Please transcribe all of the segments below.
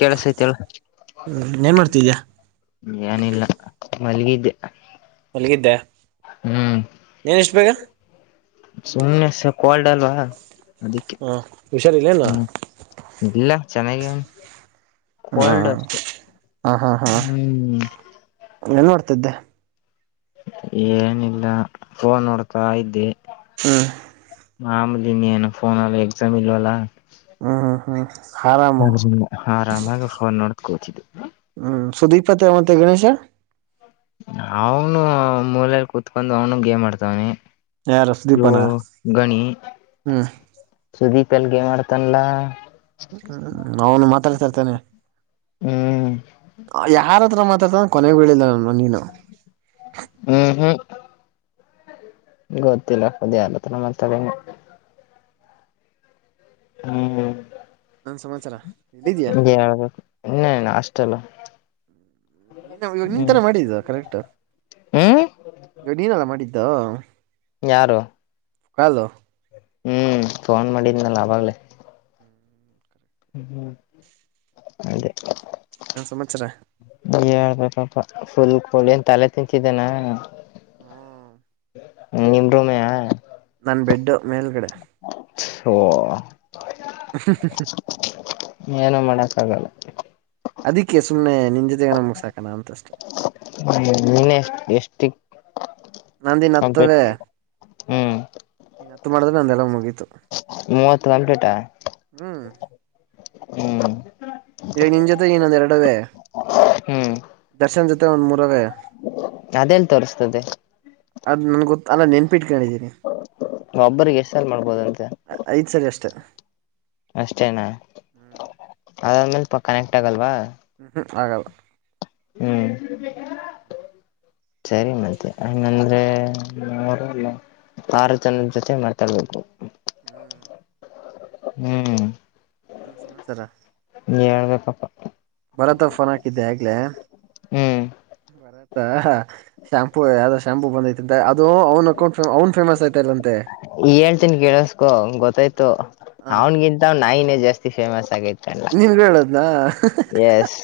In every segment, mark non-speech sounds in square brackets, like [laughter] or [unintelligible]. ಕೆೇಳಸತಿೇ ಹೇಳು ಹ್ಮ್ ಏನ್ ಮಾಡ್ತಿದ್ಯಾ ಏನಿಲ್ಲ ಮಲ್ಲಿಗಿದ್ದೆ ಮಲ್ಗಿದೆ ಹೂ ಸುಮ್ನೆ ಸಪ್ ಸ ಕೋಲ್ಡ್ ಅಲ್ವಾ ಅದಿಕ್ಕೆ ಹ ಹುಷಾರಿಲ್ಲೇನು ಹೂ ಇಲ್ಲ ಚೆನ್ನಾಗೆ ಅವ್ನ್ ಹಾ ಕೋಲ್ಡ್ ಅಷ್ಟೆ ಹ ಹಾ ಹಾ ಹೂ ಏನ್ ಮಾಡ್ತಿದೆ ಏನಿಲ್ಲ ಫೋನ್ ನೋಡ್ತಾ ಇದ್ದೆ ಹೂ ಮಾಮಲಿ ನೀ ಏನಫೋನ್ ಅಲ್ಲ ಎಕ್ಸಾಮ್ ಇಲ್ವಲ್ಲ ಹ್ಮ್ ಹ್ಮ್ ಹ್ಮ್ ಆರಾಮು ಹಾಗ ಹ ಆರಾಮಾಗಿ ಅವ ನೋಡಕೋತಿದ್ದು ಹೂ ಸುದೀಪ್ತ ಮತ್ತೆ ಗಣೇಶ ಅವನು ಮೂಲೆೆಯಲ್ಲಿ ಕುೂತ್ಕೊಂಡ್ ಅವ್ನು ಗೇಮ್ ಆಡ್ತಾವನೆ ಯಾರು ಇ ಸುದೀಪನ ಗಣಿ ಹ್ಮ್ ಸುದೀಪ್ ತ್ತಲ್ಗ ಗೇಮ್ ಆಡ್ತಾನಲ್ಲ ಹೂ ಅವ್ನ್ ಮಾತಾಡ್ತಾ ಇರ್ತಾನೆ ಹ್ಮ್ ಯಾರತ್ರ ಕೊನೆಗೆ ಹೇಳಿಲ್ಲ ಅವ್ನು ಹೂ ಹೂ ಗೊತ್ತಿಲ್ಲ ಹದಿಯಲ್ಲತ್ರಮ್ಮ ಹ್ಮ್್ಮ ನನ್ ಸಮಾಚಾರ ಎಲ್ಲಿದ್ಯಾ ಹೇಳ್ಬೇಕು ಇನ್ನೇನು ಹಾಸ್ಟೆಲ್ ಇವಾಗ ನಿನ್ಂತನ ಮಾಡಿದ್ದ ಕರೆಕ್ಟ್ ಹ್ಮ್ ಈವ ನೀನೆಲ್ಲ ಮಾಡಿದ್ದಾ ಯಾರು ಹಲೋ ಹ್ಮ್ ಫೋನ್ ಮಾಡಿದ್ನಲ್ಲ ಆವಾಗ್ಲೇ ಹ್ಮ ಹ್ಮ್ ಅದೇ ಹಾ ಏನ್ ಸಮಾಚಾರ ಪ ಫುಲ್ ಕೋಳಿನ್ ತಲೆ ತಿಂತಿದ್ದನಾ ಹ್ಮ್ ನಿನ್ ರೂಮಯ ನನ್ ಬೆಡ್ ಮೇಲ್ಗಡೆ ಓ [unintelligible] ಏನೂ ಮಾಡಕ್ಕ ಆಗಲ್ಲ ಅದಿಕ್ಕೆ ಸುಮ್ನೆ ನಿನ್ ಜೊತೆಗ ನ ಮುಗ್ಸಾಕಣ ಅಂತಸ್ಟೆ ಹ್ಮ್ ನೀನೆ ಎಷ್ಟ ಎಷ್ಟ ನಂದಿನ್ ಕಂಪ್ಲೀಟ್ ಹತ್ತದೆ ಹ್ಮ್ ಹತ್ ಮಾಡಿದ್ರೆ ನನ್ದೆಲ್ಲ ಮುಗಿತು ಮೂವತ್ತು ಕಮ್ಪ್ಲೇಟಾ ಹ್ಮ್ ಹ್ಮ ಈಗ ನಿನ್ ಜೊತೆ ಇನ್ನೊಂದ್ ಎರಡವೇ ಹ್ಮ್ [unintelligible] [unintelligible] ಅದೆಲ್ ತೋರ್್ತದೆ ಅದು ನನ್ ಗೊತ್ತ ಅಲ್ಲ ನಿನ್ ಿಟ್ಿದ್ದೀನಿ ಒಬ್ಬರಿಗೆ ಎಷ್ಟ್ ಸಲ್ ಮಾಡ್ಬೋದಂತೆ ಐದ ಸರಿ ಅಷ್ಟೇ ಅಷ್ಟೇನಾ ಹ್ಮ್ ಅದಾದ್ಮೇಲೆ ಕನೆಕ್ಟ್ ಆಗಲ್ವಾ ಹ್ಮ್ ಹ್ಮ್ ಆಗಲ್ಲ ಹ್ಮ್ ಹ [unintelligible] ಸರಿ ಮತ್ತೆ ಂಗಂದ್ರೆ ಆರು ಜನರ ಜೊತೆ ಮಾತಾಡ್ಬೇಕು ಹ್ಮ್ ಹ್ಮ್ ಹ್ಮ ಏನ್ ಸಮಾಚಾರ ಹೇಳ್ಬೇಕಪ್ಪ ಲ ಹ್ಮ್ ರ ಶಾಂಪೂ ಯಾವ್ದೋ ಶಾಂಪೂ ಬಂದೈತಿ ಅಂತ ಅದು ಅವ್ಕೊಂಡ ಅವ್ನ್ ಫೇಮಸ್ ಐತ ಹೇಳ್ತನ್ಿ ಕೇಳಸ್ಕೊ ಗೊತ್ತಾಯ್ತು ಹ ಅವನ್ಗಿಂತ ಅವ ನಾಯಿನೇ ಜಾಸ್ತಿ ಫೇಮಸ್ ಆಗತ್ ನೀನ್ಗ್ ಹೇಳುದ್ನ ಎಸ್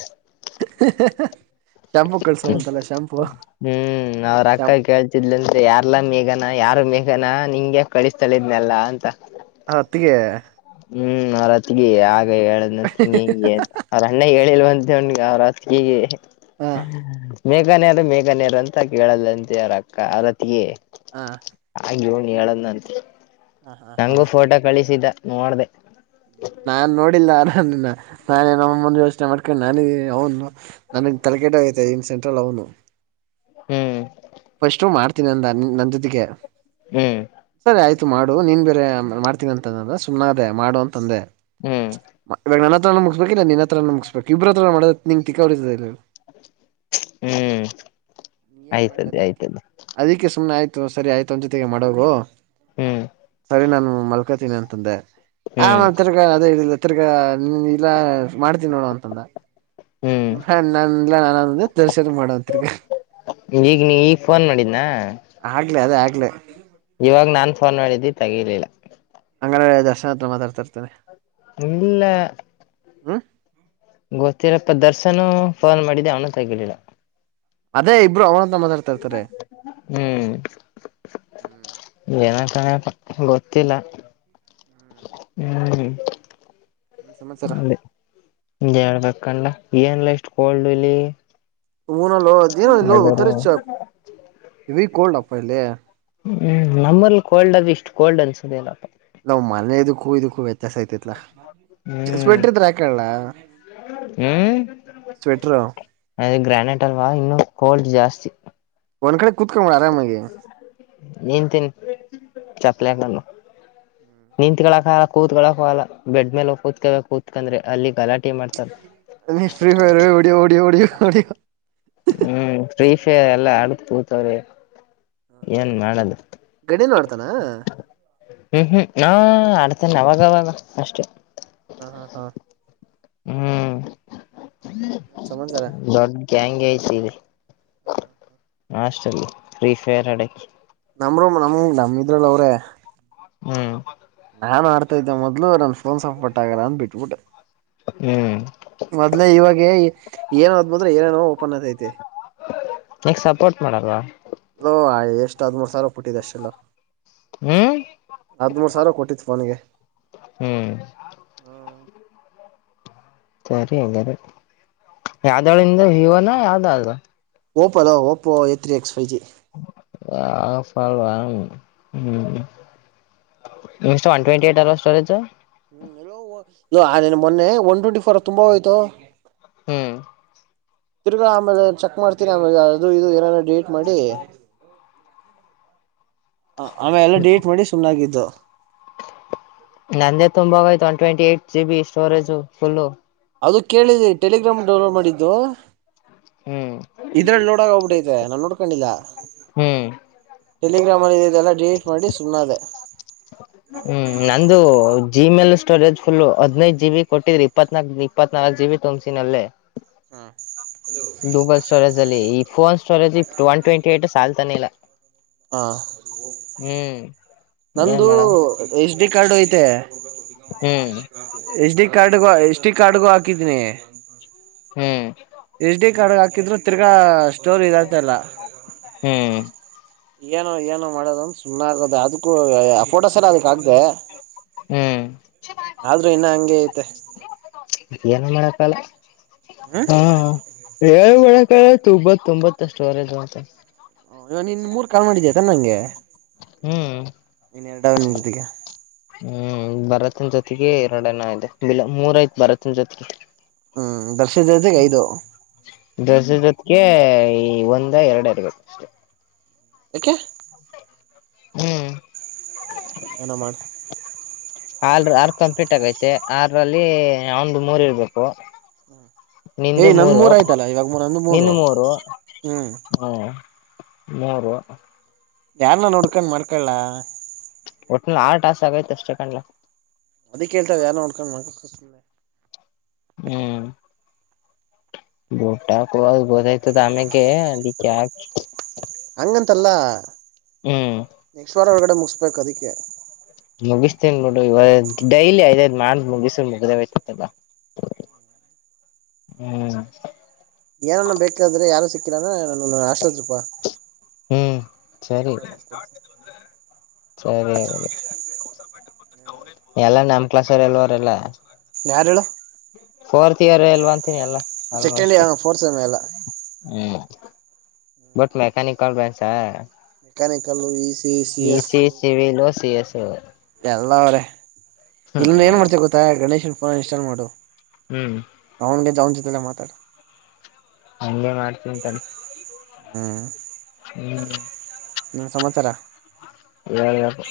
ಶಾಂಪೂ ಕಳಿಸೋನಂತನಲ್ಲ ಶಾಂಪು ಹ್ಮ್ ಅವ್ರಕ್ಕ ಕೇಳ್ತಿದ್ಲಂತೆ ಯಾರ್ಲ್ಲ ಮೇಘನಾ ಯಾರು ಮೇಘನಾ ನಿನಗ್ಯಾಕೆ ಕಳಿಸ್ತಾಳೆ ಇದ್ನೆಲ್ಲ ಹ ಹೊತ್ತಿಗೆ ಹ್ಮ್ ಅವ್ರತಿಗೆ ಆಗ ಹೇಳದ್ಂತೆ ನಿಂಗೆ ಅಂತ ಅವ್ರ ಅಣ್ಣ ಹೇಳಿಲ್ವಂತ [unintelligible] ಅವ್ರ್ ಅತ್ತ್ಗೆಗೆ ಹಾ ಮೇಘನ್ಯರು ಮೇಘನ್ಯರು ಅಂತ ಕೇಳಲ್ಲಂತೆ್ರ ಅಕ್ಕ ಅವರತಿಗೆ ಹ ಹೇಳದಂತ ಹ ಹ ಹ ನಂಗು ಫೋಟೋ ಕಳಿಸಿದ್ದ ನೋಡ್ದ ನಾನ್ ನೋಡಿಲ್ಲ ಆರಾಮಿನ ನಾನೇ ನಮ್ಮಂದ ಯೋಚನೆ ಮಾಡ್ಕೊಂಡು ನಾನ ಅವನು ನಾನ ತಲಕೇಟೋಗೈತೆ ಇನ್ ಸೆಂಟ್ರಲ್ ಅವನು. ಹ್ಮ್ ಫಸ್ಟ್ ಮಾಡ್ತೀನಿ ಅಂದ ನನ್ ಜೊತೆಗೆ ಹ್ಮ್ ಸರಿ ಆಯ್ತು ಮಾಡು ನೀನ್ ಬೇರೆ ಮಾಡ್ತೀನಿ ಅಂತಂದ್ರೆ ಸುಮನೆ ಅದೇ ಮಾಡು ಅಂತ ಅಂದೆ ಹ್ಮ್ [unintelligible] ಮುಗ್ಬೇಕ ಇಲ್ಲ ನಿನ್ನ ಹತ್ರ ಮುಗ್ಬೇಕು ಇಬ್ರಾತ್ರನು ಮಡಕೆನ್ [unintelligible] ಹ್ಮ್ ಏನ್ ಆಯ್ತದೆ ಮಾಡ್ಲಿ ಆಯ್ತದೆ ಅಧಿಕ ಸುನೆ ಆಗಿದ್ ಸರಿ ಆಯ್ತು ಅವನ್ ಜೊತೆಗೆ ಮಾಡೋಗು ಹ್ಮ್ ಸರಿ ನಾನು ಮಲ್ಕಂತಿನಿ ಅಂತಂದೆ ಹ್ಮ್ ನಾನು ತಿರ್ಗ ಅದೇ ಇಲ್ಲ ತಿರ್ಗಾ ಇಲ್ಲಾ ಮಾಡ್ತೀನಿ ನೋಡು ಅಂತಂದೆ ಹ್ಮ್ ಹಾ [unintelligible] ನನ್ನ ದರ್ಶನ ಮಡವಂತ್ರಿ ಈಗ ನೀ ಈಗ ಫೋನ್ ಮಾಡಿದನಾ ಅದೆ ಆಗ್ಲೆ. ಇವಾಗ ನಾನ್ ಫೋನ್ ಮಾಡಿದ್ದೆ ತಗಿಲಿಲ್ಲ. ಹಂಗಾದ್ರೆ ದರ್ಶನ ಹತ್ರ ಮಾತಾಡ್ತಾ ಇರ್ತೇನೆ. ನಿಮ್ಬಿಲ್ಲ ಹ ಗೊತ್ತಿರುತ್ತೆ ದರ್ಶನು ಫೋನ್ ಮಾಡಿದ್ದೆ ಅವನು ತಗಿಲಿಲ್ಲ. ಅದೇ ಇಬ್ರು ಅವನ್ ಹ್ಮ್ ಹ್ಮ್ ಏನ [unintelligible] ಗೊತ್ತಿಲ್ಲ ಹ್ಮ್. ಸಮಾಚಾರ [unintelligible] ಹೇಳ್ಬೇಕಲ್ಲ ಎನ್ನ್ಲಾ ಇಷ್ಟು ಕೋಲ್ಡ್ ಇಲ್ಲಿ. ಹೂ ನಾಲೋ ಯದಾರ [unintelligible] ಯಾವಿ ಕೋಲ್ಡ್ ಅಪ್ಪ ಇಲ್ಲಿ. ಹ್ಮ್ ನಮ್ಮಲ್ಲಿ ಕೋಲ್ಡ್ ಅದು ಇಷ್ಟು ಕೋಲ್ಡ್ ಅನ್ನ್ಸಾದಿಲ್ಲಪ್ಪ. ಮನೆದಕ್ಕೂ ಇದಕ್ಕೂ ವ್ಯತ್ಯಾಸ ಆಐತಿತ್ಲ ಹ್ಮ್ ಸ್ವೆಟ್ರಿಡ್ರೆ ಇದ್ರೆ ಹಕ್ಯಾಲ ಸ್ವೆಟರು ಅದೇ ಗ್ರಾನೇಟ್ ಅಲ್ವಾ ಇನ್ನು ಕೋಲ್ಡ್ ಜಾಸ್ತಿ. ಒನ್ಖಡೆ ಕುೂತ್ಕ ಆರಾಮಾಗಿ ಚಕ್ಲಾ ನಾನು. ನಿಂತ್ಕಳಕ್ಕೂ ಆಗಲ್ಲ ಕೂತ್ಗಳಕಗಲ್ಲ ಬೇಡ್ಮೇಲೆ ಹೋಗಿ ಕೂತಾಗ ಬೇಕೆಂದ್ರೆ ಕೂತ್ಕಂದ್ರೆ ಅಲ್ಲಿ ಗಲಾಟೆ ಮಾಡ್ತಾರೆ ಅ ಫ್ರೀ ಫೈರ್ ಹೊಡಿಯೋ ಓಡೋ ಹೊಡಿಯೋ ಹೊಡೋ. ಹ್ಮ್ ಫ್ರೀಫ ಎಲ್ಲ ಆಡ ಕೂತವೆ ಏನ್ ಮಾಡದು. [unintelligible] ಮಾಡೋಡ್ತಾನ. ಹ್ಮ್ ಹ್ಮ್ ಆಡ್ತಾನೆ ಅವಾಗವಾಗ ಅಷ್ಟೆ. ಹಾ ಹಾ ಹಾ ಹ್ಮ್ ಇನ್ ಎನ್ ಸಮಾಂಸಾರ. [unintelligible] ಐಸಿರಿ [unintelligible] ಫ್ರೀಫರ್ ಅಡಕೆ [unintelligible] ನಮದರಲ್ ಅವ್ರೇ. ಹ್ಮ್ ನಾನ್ ಆಡ್ತಾ ಇದ್ದೆ ಮೊದಲು ನನ್ನ ಫೋನ್ ಸೊಪರ್ಟ್ ಆಗಲ್ಲಾ ಅಂತ ಬಿಟ್ಟುಬಿಟ್ಟೆ ಹ್ಮ್ ಮೊದ್ಲೇ ಇವಾಗ ಏನೋದ ಬಂದ್ರೆ ಏನೇನೋ ಓಪನ್ ಆಗ್ತೈತೆ ನನಿಗೆ ಸಪೋರ್ಟ್ ಮಾಡಲ್ಲ ಓ ಎಷ್ಟು ಹದ್ಮೂರು ಸಾವಿರ ಕೊಟ್ಟಿದ್ದೆ ಅಷ್ಟೆಲ್ಲ ಹ್ಮ್ ಹದ್ಮೂರ್ ಸಾವಿರ ಕೊಟ್ಟಿತ್ತು ಫೋನಿಗೆ ಹ್ಮ್ ಹ್ಮ. ಸರಿ ಹಾಗ ಯ್ದಳಿಂದ ಹವನಾ ಯಾವ್ದಳ. ಓಪೋದ Oppo A three X Y G. ಹಪಲಾ ಹ್ಮ್. [unintelligible] ಒನ್ ಟ್ವೆಟಿ ಸ್ಟಜ್ [unintelligible] [unintelligible] ನಿನ್ ಮೊನ್ನೆ ಒನ್ ಟ್ವೆಂಟಿ ಫೋರ್ ತುಂಬಾ ಹೋಯ್ತು ಹ್ಮ್ ತಿರ್ಗಾ ಆಮೇಲೆ ಚೆಕ್ ಮಾಡ್ತೀನಿ ಆಮೇಾಲೆ ಅದು ಇದು ಏನಾರ ಡಿಲೀಟ್ ಮಾಡಿ ಹ ಆಮೆಲ್ ಎಲ್ಲ ಡಿಲೀಟ್ ಮಾಡಿ ಸುಮ್ನಾಗಿದ್ದ ನಂದೇ ತುಂಭೋಗಯ್ತು ಒನ್ ಟ್ವೆಂಟಿ ಏ ಜಿ ಬಿ ಸ್ಟೋರೇಜು ಫುಲ್ಲ ಅದು ಕೇಳಿದೆ ಟೆಲಿಗ್ರಾಮ್ ಡೌನ್ಲೋಡ್ ಮಾಡಿದ್ದು ಹ್ಮ್ ಇದ್ರಲ್ಲಿ ನೋಡಾಗ ಹೋಗ್ಬಿಡೈತೆ ನಾನ್ ನೋಡ್ಕೊಂಡಿಲ್ಲ ಹ್ಮ್ ಟೆಲಿಗ್ರಾಮ್ಲ್ಲಿ ಇ ಇದೆಲ್ಲ ಡಿಲೀಟ್ ಮಾಡಿ ಸುಮನದೇ ಹ್ಮ್ ನಂದು [unintelligible] ಜಿ ಮೇ ಸ್ಟೋರೇಜ್ ಫುಲ್ ಹದಿನೇದು ಜಿ ಬಿ ಕೊಟ್ಟಿದ್ರಿ ಇಪ್ಪತ್ನಾಲ್ ಇಪ್ಪತ್ನಾಲ್ಕು ಜಿ ಬಿ ತುಂಬ್ಸಿನಲ್ಲಿ [unintelligible] ಲ್ಲಿ [unintelligible] ಈ ಫೋನ್ ಸ್ಟೋರೇಜ್ ಇ ಒನ್ ಟ್ವೆಂಟಿ ಏಟ್ ಸಾಲ್ತಾನೆ ಇಲ್ಲ ಹಾ ಹ್ಮ್ [inaudible] ಏನ್ ನಂದು ಮಾಡ [unintelligible] ಡಿ ಕಾರ್ಡ್ ಐತೆ ಹ್ಮ್ ಎಚ್ ಡಿ ಕಾರ್ಡ್ [unintelligible] ಷ್ಟಿಕ್ ಅಡ್ಗು ಹಾಕಿದನಿ ಹ್ಮ್ ಎಚ್ ಡಿ ಕಾರ್ಡ್ ಹಾಕಿದ್ರು ತಿರ್ಗಾ ಸ್ಟೋರ್ ಇದತಲ್ಲ ಹ್ಮ್ ಏನೋ ಏನೋ ಮಾಡದಂತ ಸುಮ್ಮನೆ ಆಗದೆ ಅದಕ್ಕೂ ಆ ಫೋಟೋ ಸರಿ ಅದಕ್ಕ ಆಗದೆ ಹ್ಮ್ ಆದ್ರೂ ಇನ್ನ ಹಂಗಗೆ ಐತೆ [unintelligible] ಹ ಹಾ ಏನ್ ಮಾಡಕ್ಕಾಗಲ್ಲ ತುಂಬ ತೊಂಬತ್ತಷ್ಟು ಸ್ಟೋರೇಜ್ ಅಂತ [unintelligible] ಇವಗ್ ನಿನ್ ಮೂರ್ ಕಾಲ್ ಮಾಡಿದ್ದೇತ ನಂಗೆ ಹ್ಮ್ ಇನ್ ಎರಟಾವನ ಜೊತೆಗೆ ನಿನ್ ಜೊತೆಗೆ ಎರಡನ ಇದೆ ಮೂರೈತತ್ ಭರತನ ಜೊತೆಗೆ [unintelligible] ಹ್ಮ್ ದರ್ಶತೆಗೆ ಐದು [unintelligible] ಒಂದ ಎರಡರ್ಬೇಕ ಏಕೆ ಹ್ಮ್ [inaudible] ಎನೊಮಾಡ ಆಲ್ ಆರ್ ಕಂಪ್ಲೀಟ್ ಆಗೈತೆ ಆರಲ್ಲಿ ಅವ್ನ್ದು ಮೂರ್ ಇರ್ಬೇಕು ಹ್ಮ್ ನಿಂದು ಮೂರು ನಿಂದ ಮೂರು ಹ್ಮ್ ಹ್ಮ ಮೂರು [unintelligible] ಯಾರ್ನ ನುಡ್ಕೊಂಡ್ ಮಾಡ್ಕಳ್ಳ ಚೆಕಂಡ್ [unintelligible] ಅದಿ ಕೇಳ್ತಾ ಯಾರ ನೋಡ್ಕೊಂಡ್ ಮಾಡಕೆ [unintelligible] ಹ್ಮ್ ಬುಟ್ಟಾಕು ಗೊತ್ತಾಗ್ತಾ ಇದೆ ಆಮೇಕೆ [unintelligible] ಹಂಗಂತಲ್ಲ ನೆಕ್ಟ್ ವಾರ ಒಳಗಡೆ ಮುಗಿಸಬೇಕು ಅದಕ್ಕೆ ಮುಗಿಸ್ತೇನ್ ಬಿಡು ಇವಾಗ ಡೈಲಿ ಐದಐದ್ ಮಾಡ ಮುಗಿಸ್ರ ಮುಗ್ದೇಬೇಕೇಕತ್ತಲ್ಲ [inaudible] ಹ್ಮ್ ಏನಾನ ಬೇಕಾದ್ರೆ ಯಾರು ಸಿಕ್ಕಿಲ್ಲಾನ ನನ್ ಆಸ್ಲತ್ಗ್ ಬಾ ಹ್ಮ್ ಸರಿ ನಾನೇ [unintelligible] ನೋಡ್ಕೊಡ್ತೀನಿ ಸರಿ ಹಾಗ [unintelligible] ಎಲ್ಲ ನಮ್ ಕ್ಲಾಸ್ರ್ [unintelligible] ಎಲ್ಲವರೆಲ್ಲ ಯಾರ್ ಹೇಳು ಫೋರ್ತ್ ಇಯರ್ ಎಲ್ವಾಂತೀನಿ ಅಲ್ಲ second almost year fourth sem ಎಲ್ಲ ಹ್ಮ್ ಬಟ್ ಮೆಕ್ಯಾನಿಕಲ್ ಬನ್ಸ mechanical E C C E S ಸವ ಸ ಎಲ್ಲ ಅವರೇ ಇಲ್ಲಿಂದ ಏನ್ ಹ್ಮ್ ಮಾಡ್ತ ಗೊತ್ತಾ ಗಣೇಶನ್ ಫೋನ್ ಇನ್ಸ್ಟಾಲ್ ಮಾಡು ಹ್ಮ್ ಅವನ್ಗೆ ಜನ್ಚಿತಲ್ಲ ಮಾತಾಡ ಇಲ್ಲೆ ಮಾಡ್ತೀಂತಾನ ಹ್ಮ್ ಹ್ಮ್ ನ ಸಮಾಚಾರ ಹೇಳ್ಬೇಕು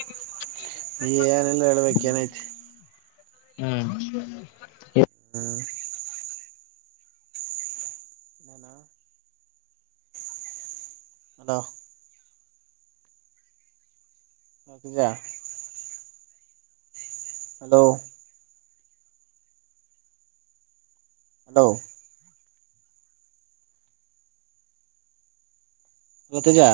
ನೀ ಏನೆಲ್ಲ ಹೇಳ್ಬೇಕ ಏನೈತಿ ಹ್ಮ್ [inaudible] ಹ್ಮ್ [inaudible] ನಾನ [unintelligible] ಅದ [inaudible] ಹಜ [inaudible] ಹಲೋ ಹಲೋ ಅತ್ತಜಾ